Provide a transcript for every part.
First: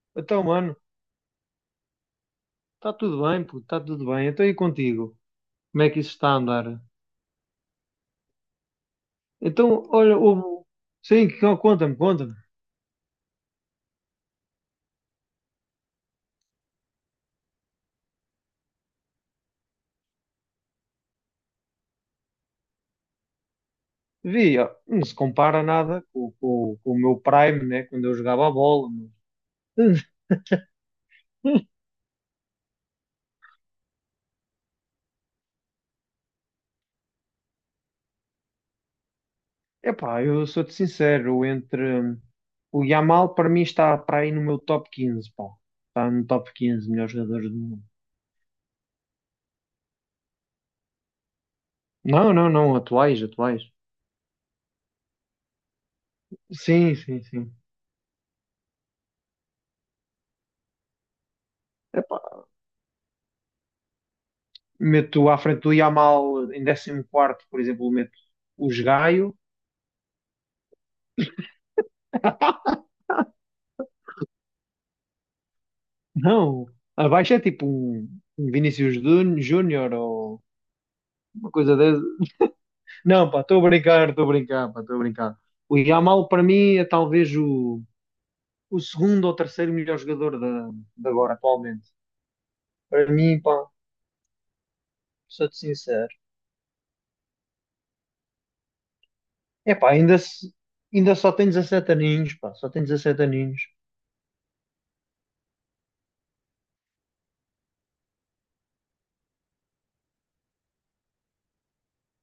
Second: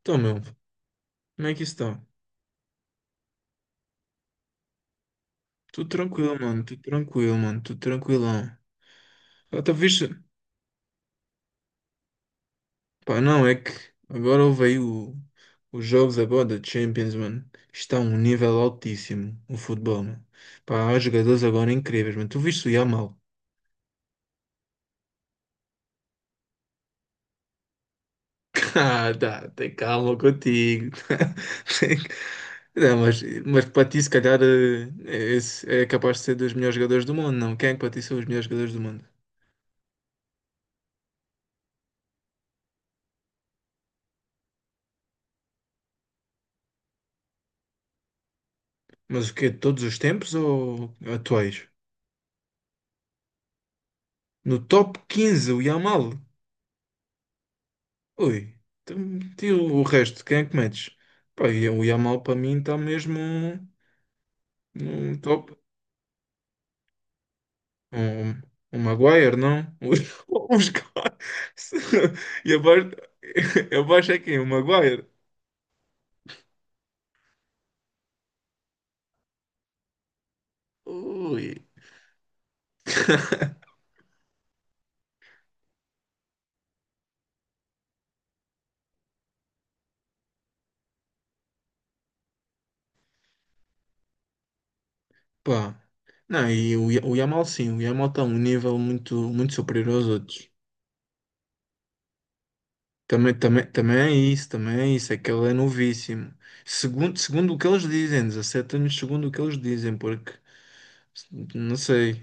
Então, meu, Então, mano, como é que isso está? está tudo bem, puto, está tudo bem. Então, e contigo? Como Tudo é que isso está a tranquilo, mano, tudo andar? tranquilo, mano, tudo tranquilão. Ah, tá Então, viste? olha, houve... Sim, conta-me, conta-me. Pá, não, é que agora houve aí os jogos agora da Champions, mano. Está a um nível altíssimo o futebol, mano. Pá, há jogadores agora incríveis, mano. Tu viste o Yamal? Vi, ó, não se compara nada com o meu Prime, né? Quando eu jogava a bola. Ah, tá, tem Mas... calma contigo. Tem- Não, mas para ti, se calhar, esse é capaz de ser dos melhores jogadores do mundo, não? Quem é que para ti são os melhores jogadores do mundo? Epá, eu sou-te sincero, o Yamal, para mim, está para aí no meu top 15, pá. Está no top 15 melhores jogadores do mundo. Mas o quê? De todos os tempos ou atuais? Não, não, não, atuais, atuais. No top 15 o Yamal. Sim, sim, sim. Ui, então, e o resto, quem é que metes? Pá, e o Yamal para mim está mesmo no Meto à top. frente do Yamal em 14º, por exemplo, meto Um o um Maguire, Gaio. não? Uns caras. E abaixo, abaixo é quem? O Maguire? Não, abaixo é tipo um Vinícius Júnior ou Ui, uma coisa dessa. Não, pá, estou a brincar, pá, estou a brincar. O Yamal para mim é talvez o segundo ou terceiro melhor jogador de agora, atualmente. Para mim, pá, sou-te pá. sincero. Não, o Yamal sim, o Yamal está a um nível muito, muito É pá, superior aos ainda, outros. se- ainda só tem 17 aninhos, pá, só tem 17 Também, aninhos. também, também é isso, é que ele é novíssimo. Segundo, segundo o que eles dizem, 17 anos, segundo o que eles dizem, porque não sei,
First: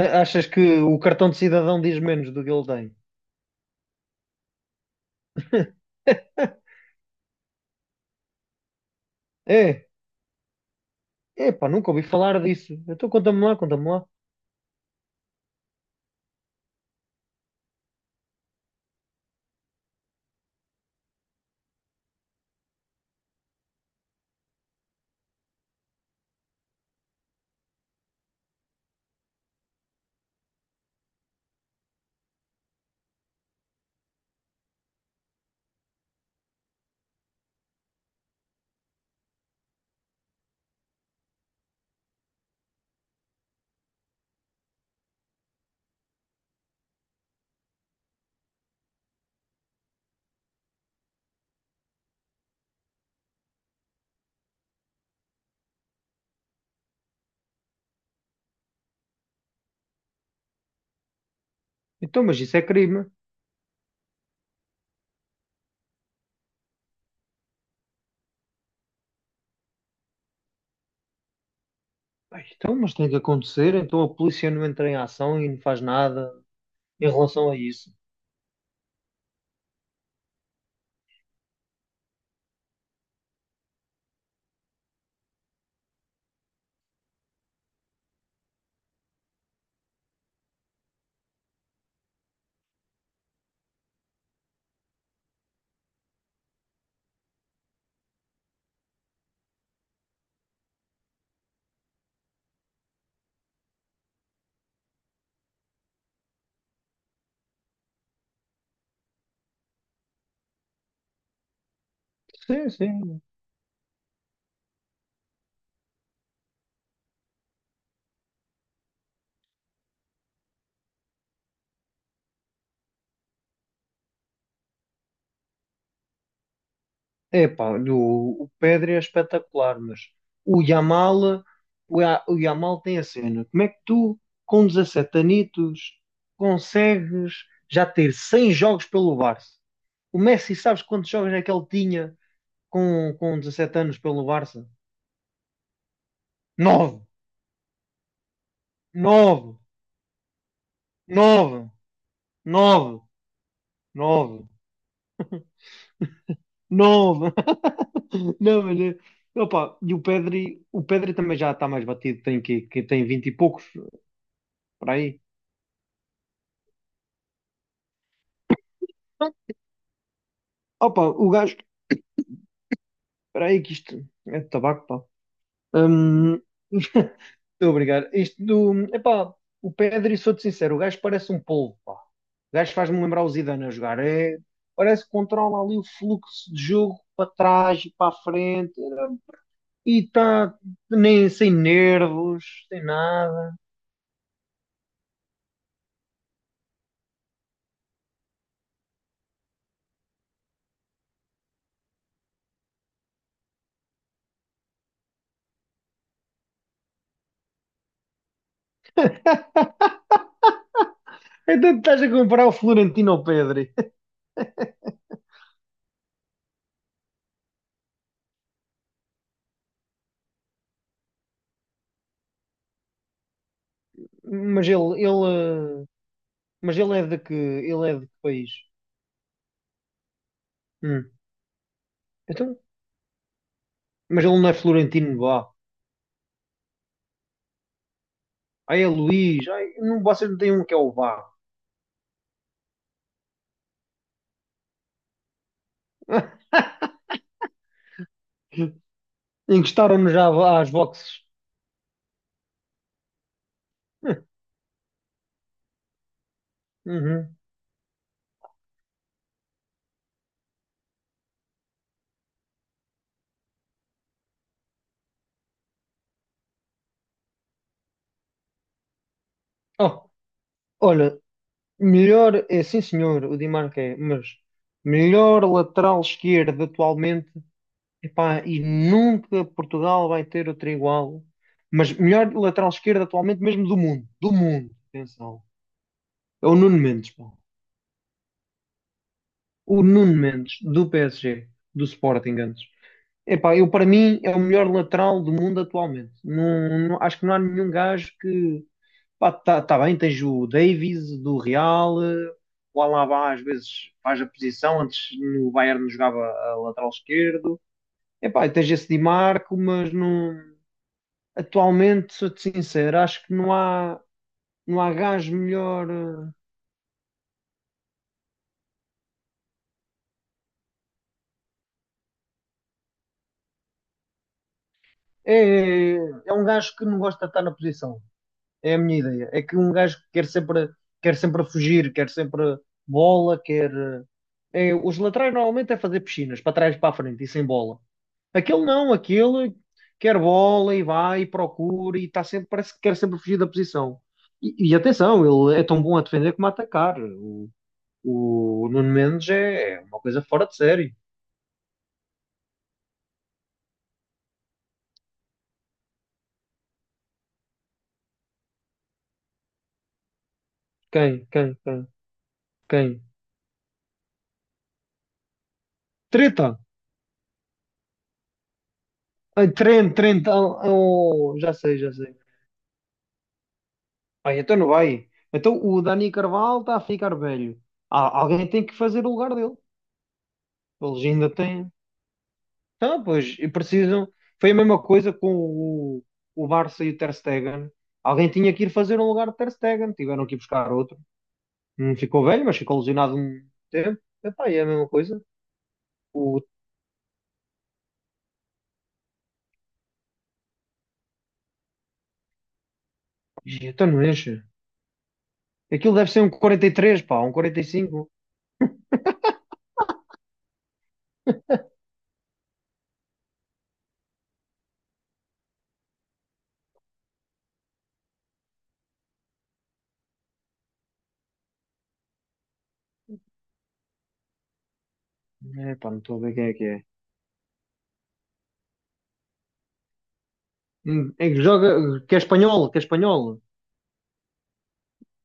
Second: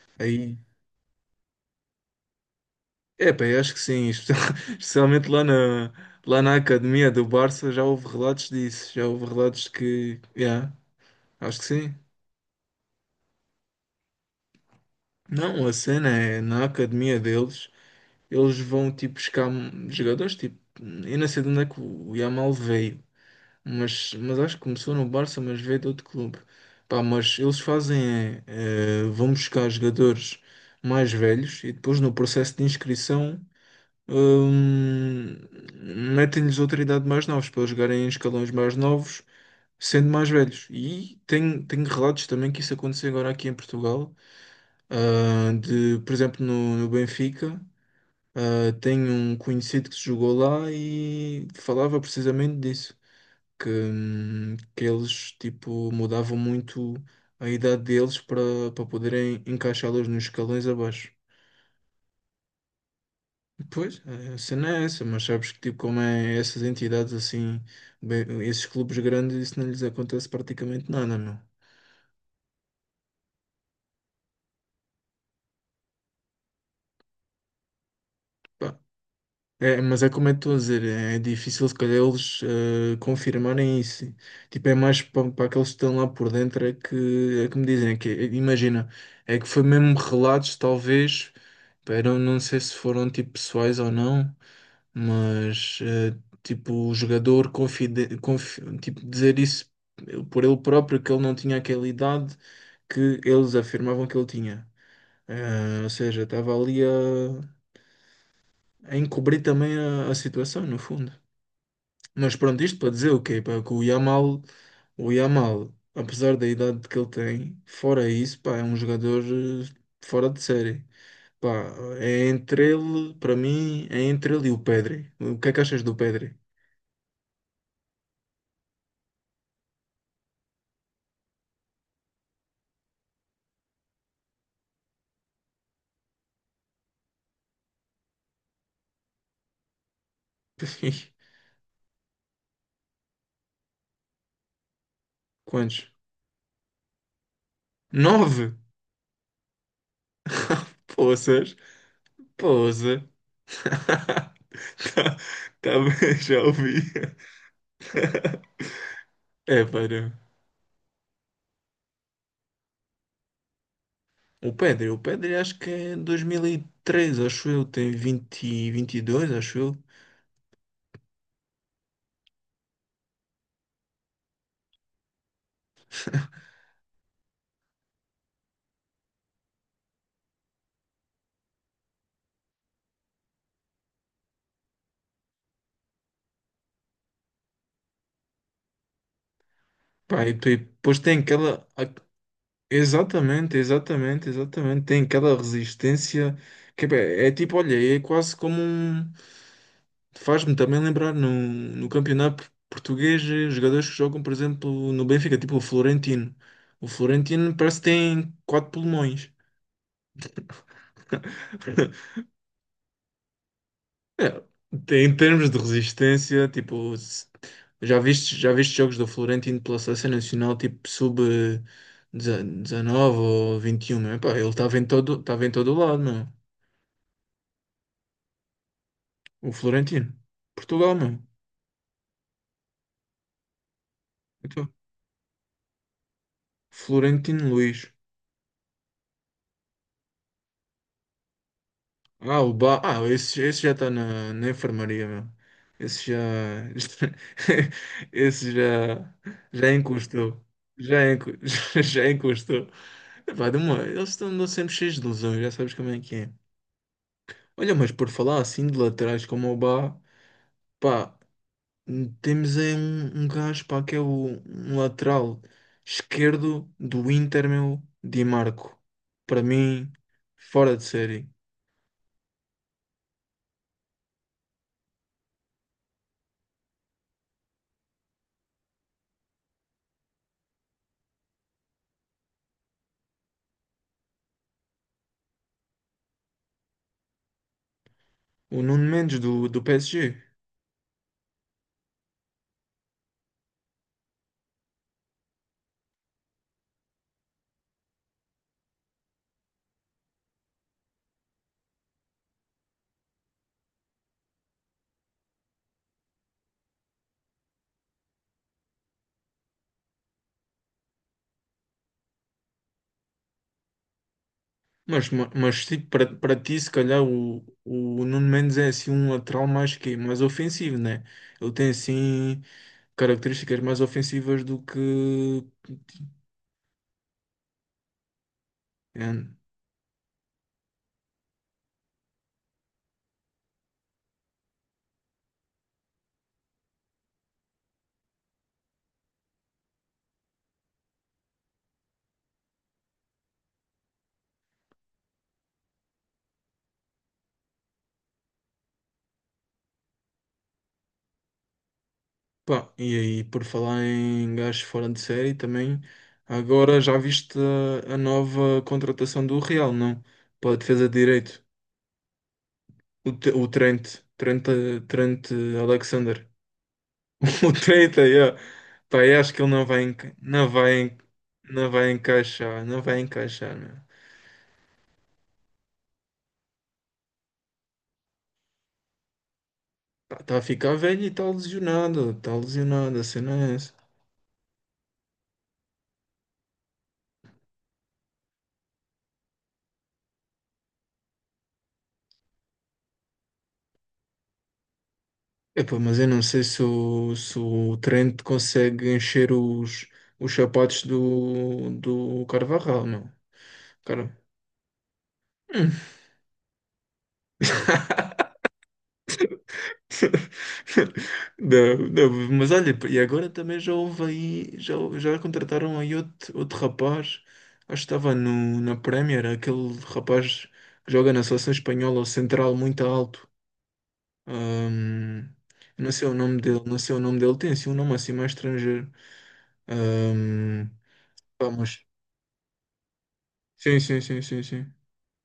Achas aí, que o cartão de cidadão diz menos do que ele tem? epá, eu acho que sim, especialmente lá na academia do Barça já houve relatos disso, já houve relatos É. que, yeah, acho que Epá, nunca sim. ouvi falar disso. Então conta-me lá, conta-me lá. Não, a cena é na academia deles, eles vão tipo buscar jogadores, tipo, eu não sei de onde é que o Yamal veio, mas acho que começou no Barça, mas veio de outro clube. Pá, mas eles fazem, vão buscar jogadores mais velhos e depois no processo de inscrição hum, metem-lhes outra idade mais novos para eles jogarem em escalões mais novos, sendo mais velhos. E tenho, tenho relatos também que isso aconteceu agora aqui em Portugal, ah, de, por exemplo, no Benfica. Ah, tenho um conhecido que se jogou lá e falava precisamente disso que eles tipo mudavam muito a idade deles para poderem encaixá-los nos escalões abaixo. Então, mas isso é crime. Pois, a cena é essa, mas sabes que tipo como é essas entidades assim, bem, esses clubes grandes, isso não lhes acontece praticamente nada, meu. Ai, então, mas tem que acontecer. Então a polícia não entra em ação e não faz nada em relação a isso. Pá, é, mas é como eu estou a dizer, é difícil se calhar eles confirmarem isso. Tipo, é mais para aqueles que estão lá por dentro é que me dizem, é que, é- imagina, é que foi mesmo relatos, talvez, era, não sei se foram tipo pessoais ou não, mas tipo, o jogador tipo, dizer isso por ele próprio, que ele não tinha aquela idade que eles afirmavam que ele tinha. Eh, ou seja, estava ali a encobrir também a situação, no fundo. Mas pronto, Sim, isto para dizer o sim. quê? Pá, que o Yamal, apesar da idade que ele tem, fora isso, pá, é um jogador fora de série. Pá, é entre ele, para mim, é entre ele e o Pedri. O que é que achas do Pedri? Epá, o Pedri é espetacular, mas o Yamal, o Yamal tem a cena. Como é que tu, com 17 anitos, consegues já ter 100 jogos pelo Barça? O Messi, sabes quantos jogos é que ele tinha com 17 anos pelo Barça? Quantos? Nove! Nove! Nove! Poças, Nove, nove, poça. nove, Tá, tá bem, já ouvi. nove. Não, mas É, opa, e para. O Pedri também já está mais batido, tem que tem vinte e poucos, por O aí. Pedri acho que é 2003, acho eu, tem 20, 22, acho eu. Opa, o gajo, espera aí que isto é de tabaco, pá. Hum, Estou a brigar. Epá, o Pedri, sou-te sincero, o gajo parece um polvo, pá. O gajo faz-me lembrar o Zidane a jogar. É, parece que controla ali o fluxo de jogo para trás e para a frente. E Pá, e está, depois tem nem sem aquela. nervos, sem nada. Exatamente, exatamente, exatamente. Tem aquela resistência que é tipo, olha, é quase como um. Faz-me também lembrar no campeonato português jogadores que jogam, por exemplo, no Benfica, tipo o Florentino. O Florentino parece que tem quatro pulmões. Então estás a comparar o Florentino ao Pedri. É, em termos de resistência, tipo, se- já viste jogos do Florentino pela seleção nacional, tipo, sub 19 ou 21 meu? Pá, ele Mas ele, estava em todo ele, eh, lado, meu. mas ele é de que, ele é de que país? O Florentino. Portugal, Hum. meu. Então, mas ele não é Então, Florentino Vá. Florentino Luís. Ai, é Luís. Ai, não, vocês não têm um que é o Vá. Ah, o ba... Ah, esse já está na, na enfermaria, meu. Esse já. Esse já. Já Encostaram-nos encostou. já às Já, boxes. enco... já encostou. Epá, de uma... Eles estão andam sempre cheios de ilusões, já sabes como é que é. Uhum. Olha, mas por falar assim de laterais como o Bá, pá, temos aí um gajo, pá, que é o um lateral esquerdo do Inter, meu, Di Marco. Para mim, Oh, fora de olha, série. melhor, é sim senhor, o Di Marco é, mas melhor lateral esquerdo atualmente. Epá, e nunca Portugal vai ter outro igual. Mas melhor lateral esquerdo atualmente mesmo do mundo. Do mundo, atenção. É o Nuno Mendes, pá. O Nuno Mendes do O Nuno PSG. Mendes, do PSG, do Sporting antes. Epá, eu para mim é o melhor lateral do mundo atualmente. Não, acho que não há nenhum gajo que... Pá, tá, tá bem, tens o Davies do Real, o Alaba às vezes faz a posição, antes no Bayern jogava a lateral esquerdo. Epá, e tens esse Di Marco, mas não. Atualmente, sou-te sincero, acho que não há Mas, ma- gajo mas tipo, melhor. para, para ti, se calhar, o Nuno Mendes é assim um lateral mais ofensivo, né? Ele tem assim características mais ofensivas do É, que. é é um gajo que não gosta de estar na posição. É a minha É, ideia. É que um gajo que quer sempre fugir, quer sempre bola, quer. Os laterais normalmente é fazer piscinas, para trás e para a frente, e sem bola. Aquele não, aquele quer bola e vai e procura e está sempre, parece que quer sempre fugir da posição. E atenção, ele é tão bom a defender como a atacar. O Nuno Mendes é uma coisa fora de série. pá, e aí, por falar em gajos fora de série também, agora já viste a nova contratação do Real, não? Para a defesa de Quem? direito, Quem? Quem? Quem? o Trent Alexander. Treta! O treta, yeah. Pá, eu acho que Ai, ele Trent, Trent. Oh, oh, já não sei, vai já sei. encaixar, não vai encaixar, meu. Ai, então não vai. Então o Dani Carvalho está a ficar velho. Ah, alguém tem que fazer o lugar dele. Está a ficar velho Eles e ainda têm. Está lesionado, Então, a pois, e cena é essa. precisam. Foi a mesma coisa com o Barça e o Ter Stegen. Alguém tinha que ir fazer um lugar de Ter Stegen. Tiveram que ir buscar outro. Não ficou velho, mas ficou lesionado um tempo. Epá, e é a mesma coisa. Epá, mas eu não O... sei se o Trent consegue encher os sapatos do, do Carvajal, meu. Então não Cara. enche. Hum. Aquilo deve ser um 43 pá, um quarenta e cinco Não, não, mas olha, e agora também já houve aí, já, já contrataram aí outro, outro rapaz, acho que estava no, na Premier, aquele rapaz que joga na seleção espanhola, o central muito alto. Ahm, Epá, não não sei o estou a ver nome quem é dele, que não é. sei o nome dele, tem assim um nome assim mais estrangeiro. Ahm, É que pá, joga, mas- que é espanhol, que é espanhol. Sim, sim, sim, sim, sim.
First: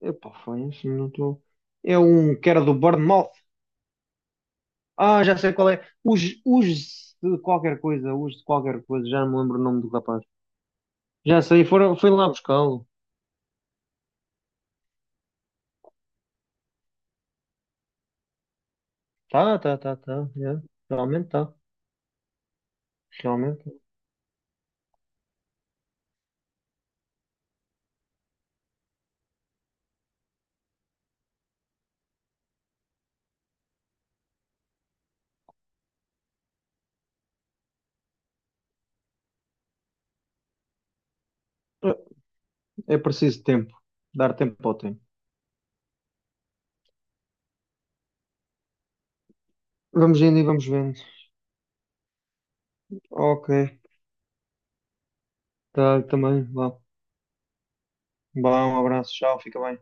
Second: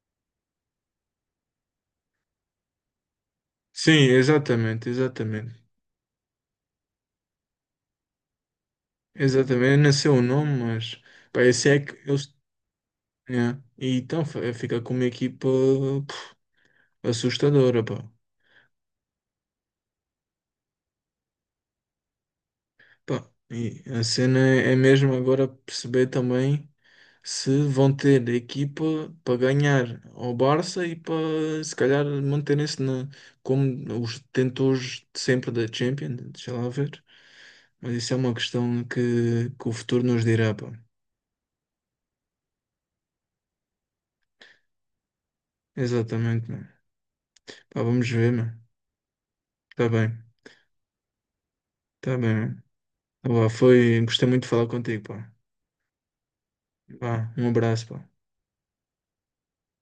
Epá, foi isso, não estou. É um que era do Bournemouth. Sim, exatamente, Ah, já sei exatamente. qual é. Os de qualquer coisa, os de qualquer coisa, já não me lembro o Exatamente, eu nome do não sei o rapaz. nome, mas pá, Já eu sei, sei que fui lá eles. buscá-lo. E então fica com uma equipa assustadora, pá. Tá, tá, tá, tá. Yeah, realmente tá. Pá, Realmente. e a cena é mesmo agora perceber também se vão ter equipa para ganhar ao Barça e para se calhar manterem-se na, como os detentores de sempre da Champions, deixa lá ver. Mas isso é uma questão que o futuro nos dirá, pá. É é preciso tempo. Dar tempo ao tempo. Exatamente, mano. Pá, vamos ver, mano. Tá bem, Vamos indo e vamos vendo. tá bem, mano. Tá, lá, Ok. foi, gostei muito de falar contigo, pá. Tá, também. Vá. Vá, um abraço, pá. Vá, um abraço. Tchau, fica bem.